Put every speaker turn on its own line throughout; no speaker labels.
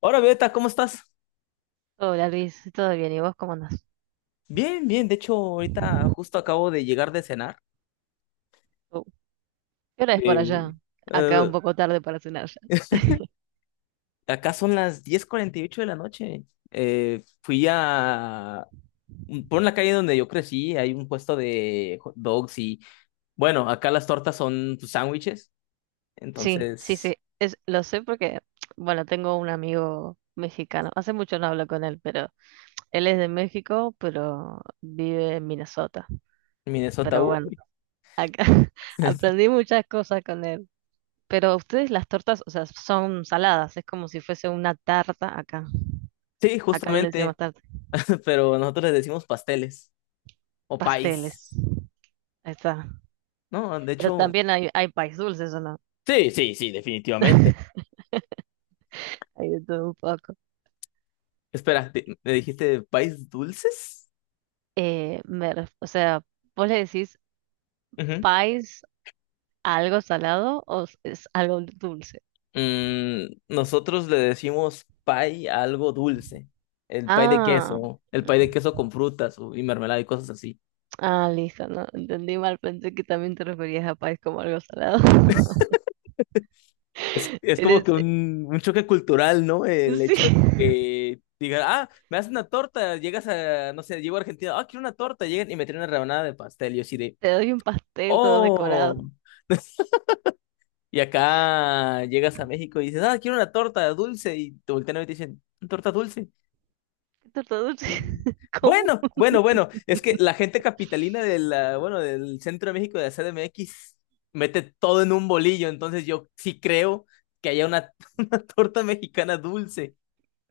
Hola, Beta, ¿cómo estás?
Hola Luis, ¿todo bien? ¿Y vos cómo andás?
Bien, bien. De hecho, ahorita justo acabo de llegar de cenar.
Oh, ¿Qué hora es por
Eh,
allá? Acá un
eh,
poco tarde para cenar ya.
acá son las diez cuarenta y ocho de la noche. Fui a... Por la calle donde yo crecí hay un puesto de hot dogs y... Bueno, acá las tortas son pues, sándwiches.
Sí, sí, sí,
Entonces,
lo sé porque, bueno, tengo un amigo mexicano. Hace mucho no hablo con él, pero él es de México, pero vive en Minnesota.
en Minnesota...
Pero bueno, acá aprendí muchas cosas con él. Pero ustedes las tortas, o sea, son saladas, es como si fuese una tarta acá.
Sí,
Acá le decimos
justamente.
tarta,
Pero nosotros les decimos pasteles o
pasteles.
país.
Ahí está.
No, de
Pero
hecho...
también hay país dulces, ¿o no?
Sí, sí, sí, definitivamente.
Hay de todo un poco.
Espera, ¿me dijiste país dulces?
O sea, vos le decís
Ujú.
pies a algo salado o es algo dulce.
Mm, nosotros le decimos pie a algo dulce. El pie de
Ah,
queso, el pie de
mm,
queso con frutas y mermelada y cosas así.
ah, listo, no, entendí mal, pensé que también te referías a pies como algo salado.
Es como que
Eres,
un choque cultural, ¿no? El
sí,
hecho de que digan, ah, me haces una torta, llegas a, no sé, llego a Argentina, ah, quiero una torta, llegan y me traen una rebanada de pastel. Y yo así de,
te doy un pastel todo decorado.
oh. Y acá llegas a México y dices, ah, quiero una torta dulce. Y te voltean a ver y te dicen, ¿torta dulce?
Torta dulce,
Mm.
¿cómo?
Bueno, bueno, bueno, es que la gente capitalina del, ah, bueno, del Centro de México de la CDMX mete todo en un bolillo, entonces yo sí creo que haya una, una torta mexicana dulce.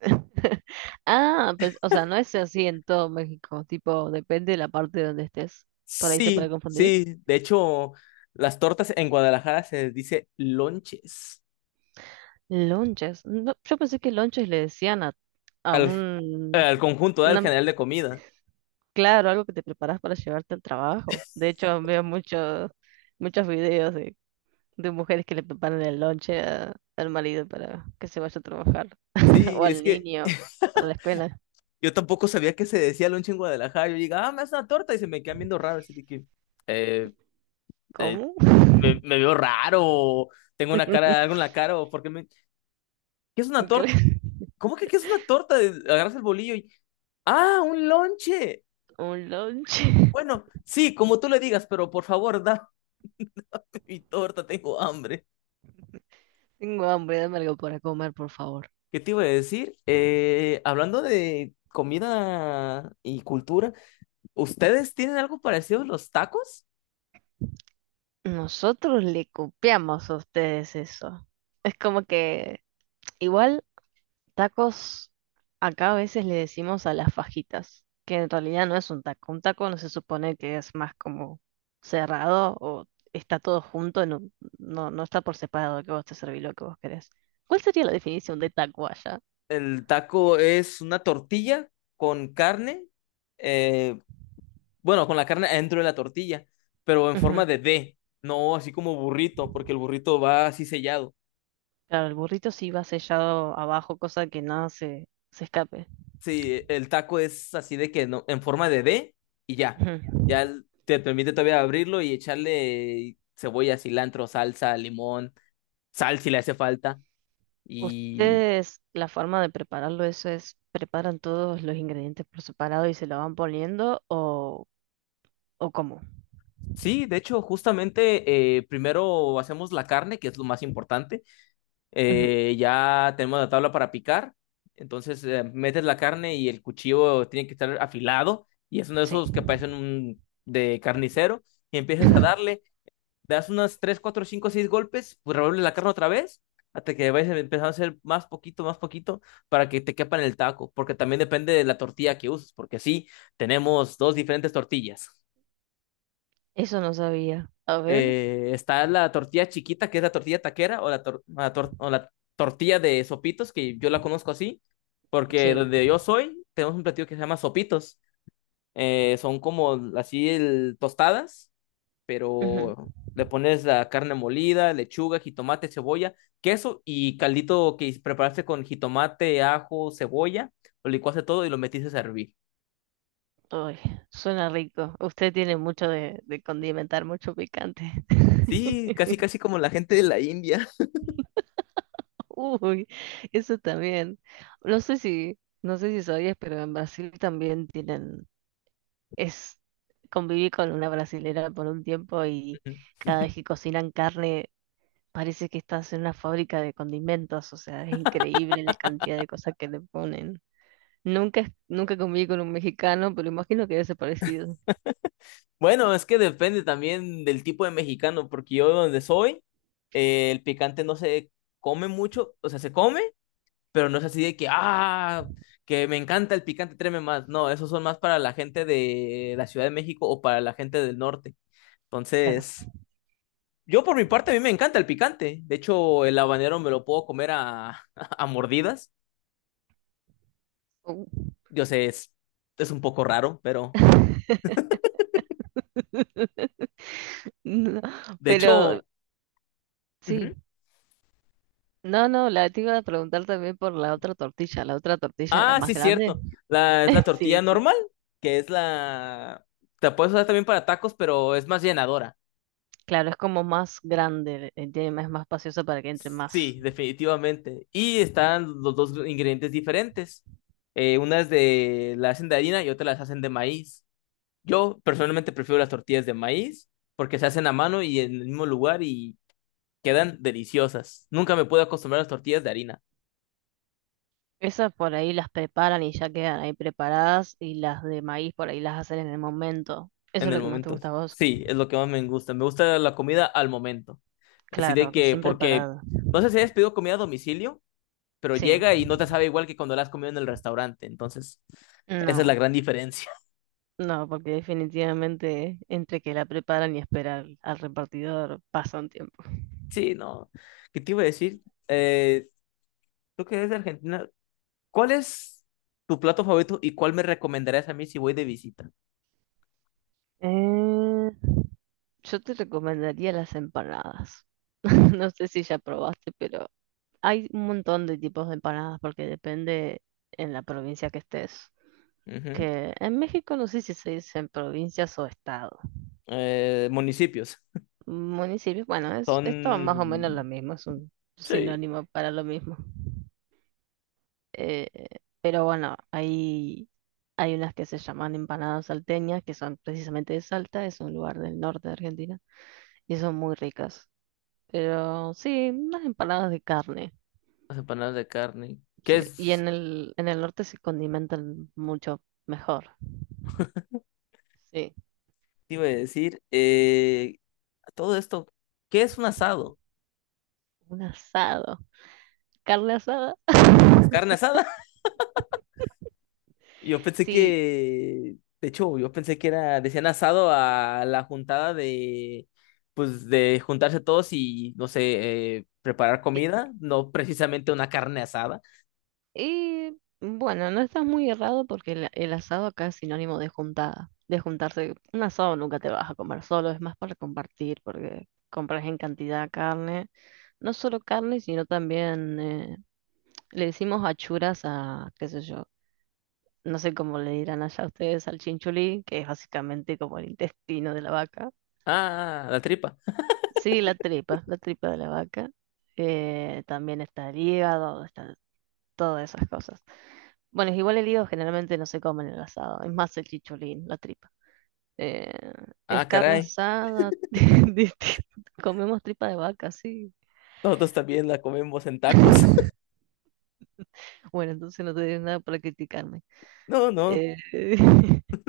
Ah, pues, o sea, no es así en todo México, tipo, depende de la parte de donde estés. Por ahí se puede
Sí,
confundir.
sí, de hecho, las tortas en Guadalajara se les dice lonches
Lonches. No, yo pensé que lonches le decían a
al,
un,
al conjunto del
una-
general de comida.
claro, algo que te preparas para llevarte al trabajo. De hecho, veo muchos videos de mujeres que le preparan el lonche al marido para que se vaya a trabajar
Sí,
o
es
al
que
niño para la escuela.
yo tampoco sabía que se decía lonche en Guadalajara, yo digo, ah, me hace una torta y se me quedan viendo raro, así de que, eh, eh,
¿Cómo?
me veo raro, tengo una cara, algo en la cara, o porque me... ¿Qué es una
¿Qué?
torta? ¿Cómo que qué es una torta? Agarras el bolillo y... ¡Ah, un lonche!
Un lonche.
Bueno, sí, como tú le digas, pero por favor, dame mi torta, tengo hambre.
Tengo hambre, dame algo para comer, por favor.
¿Qué te iba a decir? Hablando de comida y cultura, ¿ustedes tienen algo parecido a los tacos?
Nosotros le copiamos a ustedes eso. Es como que igual. Tacos, acá a veces le decimos a las fajitas, que en realidad no es un taco. Un taco no se supone que es más como cerrado o está todo junto, no, no, no está por separado que vos te servís lo que vos querés. ¿Cuál sería la definición de taco allá?
El taco es una tortilla con carne, eh, bueno, con la carne adentro de la tortilla, pero en
Ujú.
forma de D, no así como burrito, porque el burrito va así sellado.
Claro, el burrito sí va sellado abajo, cosa que nada se escape.
Sí, el taco es así de que no, en forma de D y ya.
Ujú.
Te permite todavía abrirlo y echarle cebolla, cilantro, salsa, limón, sal si le hace falta. Y
Ustedes, la forma de prepararlo, eso es, ¿preparan todos los ingredientes por separado y se lo van poniendo o cómo?
sí, de hecho, justamente primero hacemos la carne, que es lo más importante.
Ujú.
Ya tenemos la tabla para picar. Entonces metes la carne y el cuchillo tiene que estar afilado. Y es uno de
Sí.
esos que parecen un, de carnicero. Y empiezas a darle, das unas 3 4 5 6 golpes, pues revuelves la carne otra vez. Hasta que vayas empezando a hacer más poquito, para que te quepa en el taco. Porque también depende de la tortilla que uses. Porque sí, tenemos dos diferentes tortillas
Eso no sabía. A ver.
está la tortilla chiquita, que es la tortilla taquera, o la tortilla de sopitos, que yo la conozco así, porque
Sí.
donde yo soy, tenemos un platillo que se llama sopitos. Son como así tostadas,
Ujú.
pero le pones la carne molida, lechuga, jitomate, cebolla, queso y caldito que preparaste con jitomate, ajo, cebolla, lo licuaste todo y lo metiste a hervir.
Uy, suena rico. Usted tiene mucho de condimentar, mucho picante.
Sí, casi casi como la gente de la India.
Uy, eso también. No sé si sabías, pero en Brasil también tienen, es, conviví con una brasilera por un tiempo y cada vez que cocinan carne parece que estás en una fábrica de condimentos, o sea, es increíble la cantidad de cosas que le ponen. Nunca conviví con un mexicano, pero imagino que debe ser parecido.
Bueno, es que depende también del tipo de mexicano, porque yo donde soy, el picante no se come mucho, o sea, se come, pero no es así de que, ah, que me encanta el picante, tráeme más. No, esos son más para la gente de la Ciudad de México o para la gente del norte.
Claro.
Entonces, yo por mi parte, a mí me encanta el picante. De hecho, el habanero me lo puedo comer a, a mordidas.
Oh.
Yo sé, es un poco raro, pero
No,
de
pero
hecho...
sí.
ujú.
No, no, la te iba a preguntar también por la otra tortilla. ¿La otra tortilla era
Ah,
más
sí,
grande?
cierto. Es la tortilla
Sí, sí.
normal, que es la... Te puedes usar también para tacos, pero es más llenadora.
Claro, es como más grande, tiene más espacioso para que entre más.
Sí, definitivamente. Y están los dos ingredientes diferentes. Unas de la hacen de harina y otras las hacen de maíz. Yo personalmente prefiero las tortillas de maíz porque se hacen a mano y en el mismo lugar y quedan deliciosas. Nunca me puedo acostumbrar a las tortillas de harina.
Esas por ahí las preparan y ya quedan ahí preparadas y las de maíz por ahí las hacen en el momento. Eso
En
es
el
lo que más te
momento.
gusta a vos.
Sí, es lo que más me gusta. Me gusta la comida al momento. Así de
Claro,
que,
recién
porque
preparada.
no sé si has pedido comida a domicilio, pero
Sí.
llega y no te sabe igual que cuando la has comido en el restaurante. Entonces, esa es la
No,
gran diferencia.
no, porque definitivamente entre que la preparan y esperar al repartidor pasa un tiempo.
Sí, no. ¿Qué te iba a decir? Eh, Creo que es de Argentina. ¿Cuál es tu plato favorito y cuál me recomendarías a mí si voy de visita?
Eh, yo te recomendaría las empanadas. No sé si ya probaste, pero hay un montón de tipos de empanadas porque depende en la provincia que estés.
Ujú.
Que en México no sé si se dicen provincias o estado.
Municipios.
Municipios, bueno, es todo más o menos lo
Son,
mismo, es un
sí,
sinónimo para lo mismo. Eh, pero bueno, hay unas que se llaman empanadas salteñas, que son precisamente de Salta, es un lugar del norte de Argentina, y son muy ricas. Pero sí, unas empanadas de carne.
las empanadas de carne. ¿Qué
Sí. Y
es?
en el norte se condimentan mucho mejor. Sí.
Te iba a decir, todo esto, ¿qué es un asado?
Un asado. Carne asada.
¿Es carne asada? Yo pensé
Sí.
que, de hecho, yo pensé que era, decían asado a la juntada de, pues, de juntarse todos y, no sé, preparar
Y,
comida, no precisamente una carne asada.
y bueno, no estás muy errado porque el asado acá es sinónimo de juntada. De juntarse. Un asado nunca te vas a comer solo, es más para compartir porque compras en cantidad carne. No solo carne, sino también le decimos achuras a, qué sé yo. No sé cómo le dirán allá ustedes al chinchulí, que es básicamente como el intestino de la vaca.
Ah, ah, la tripa.
Sí, la tripa de la vaca. También está el hígado, están todas esas cosas. Bueno, es igual el hígado generalmente no se come en el asado, es más el chicholín, la tripa. Eh,
Ah,
es carne
caray.
asada, comemos tripa de vaca, sí.
Nosotros también la comemos en tacos.
Bueno, entonces no te diré nada para criticarme.
No, no.
Eh,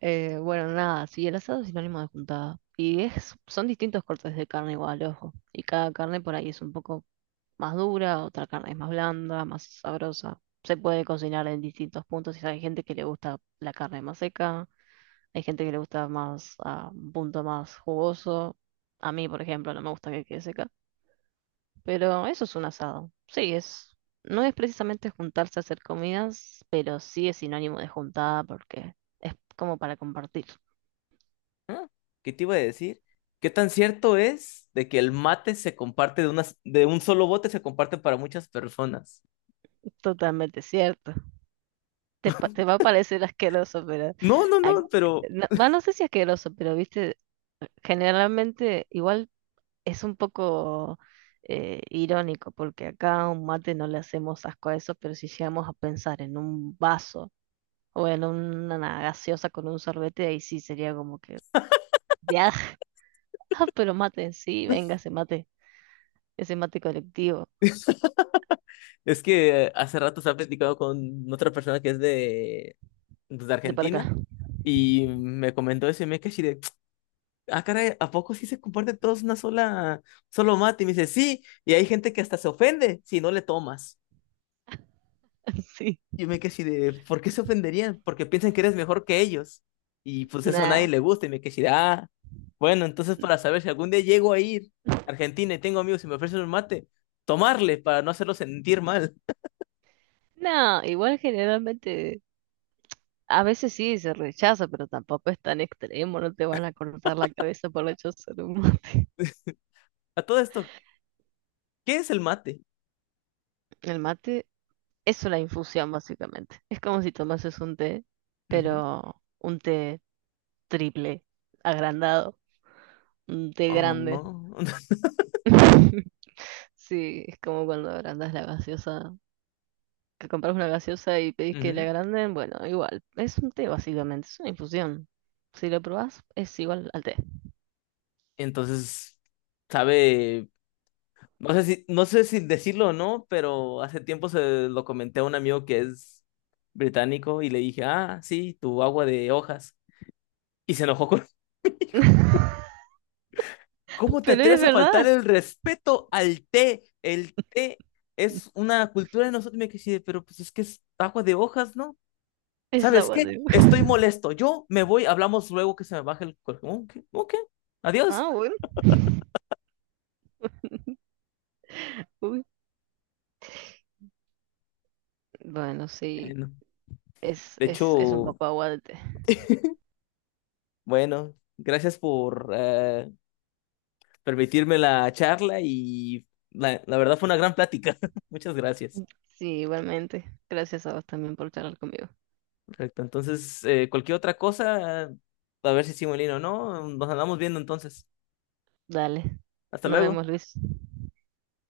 bueno, nada, sí, el asado es sinónimo de juntada. Y son distintos cortes de carne igual, ojo. Y cada carne por ahí es un poco más dura, otra carne es más blanda, más sabrosa. Se puede cocinar en distintos puntos. Y hay gente que le gusta la carne más seca, hay gente que le gusta más a un punto más jugoso. A mí, por ejemplo, no me gusta que quede seca. Pero eso es un asado. Sí, no es precisamente juntarse a hacer comidas, pero sí es sinónimo de juntada porque es como para compartir.
Ah, ¿qué te iba a decir? ¿Qué tan cierto es de que el mate se comparte de unas, de un solo bote se comparte para muchas personas?
Totalmente cierto. Te va a parecer asqueroso, pero
No, no,
a-
no, pero
no, va, no sé si asqueroso, pero viste, generalmente igual es un poco irónico, porque acá a un mate no le hacemos asco a eso, pero si llegamos a pensar en un vaso o en una gaseosa con un sorbete, ahí sí sería como que, ya, pero mate en sí, venga ese mate colectivo,
es que hace rato estaba platicando con otra persona que es de, pues, de
de para acá.
Argentina y me comentó eso y me quedé así de, ah, caray, ¿a poco sí se comparten todos una sola, solo mate? Y me dice, sí, y hay gente que hasta se ofende si no le tomas.
Sí,
Y yo me quedé así de, ¿por qué se ofenderían? Porque piensan que eres mejor que ellos. Y pues eso a nadie
nada.
le gusta y me quedé así de, ah, bueno, entonces para saber si algún día llego a ir a Argentina y tengo amigos y me ofrecen un mate, tomarle para no hacerlo sentir mal.
No, igual generalmente. A veces sí se rechaza, pero tampoco es tan extremo, no te van a cortar la cabeza por rechazar un mate.
A todo esto, ¿qué es el mate?
El mate es una infusión, básicamente. Es como si tomases un té, pero un té triple, agrandado, un té grande.
Oh.
Sí, es como cuando agrandas la gaseosa, que compras una gaseosa y pedís que la
Ujú.
agranden, bueno, igual, es un té básicamente, es una infusión. Si lo probás, es igual al té.
Entonces, sabe, no sé si, no sé si decirlo o no, pero hace tiempo se lo comenté a un amigo que es británico y le dije, ah, sí, tu agua de hojas. Y se enojó conmigo. ¿Cómo te
Pero es
atreves a faltar
verdad,
el respeto al té? El té es una cultura de nosotros. Y me quedé, pero pues es que es agua de hojas, ¿no?
es
¿Sabes
agua.
qué? Estoy molesto. Yo me voy, hablamos luego que se me baje el cuerpo. Ok, ok, adiós.
Ah, bueno. Uy. Bueno, sí,
No.
es,
De
es, es un
hecho,
poco aguante.
bueno, gracias por permitirme la charla y la verdad fue una gran plática. Muchas gracias.
Sí, igualmente. Gracias a vos también por charlar conmigo.
Perfecto. Entonces, cualquier otra cosa, a ver si Simulino o no, nos andamos viendo entonces.
Dale.
Hasta
Nos
luego.
vemos, Luis.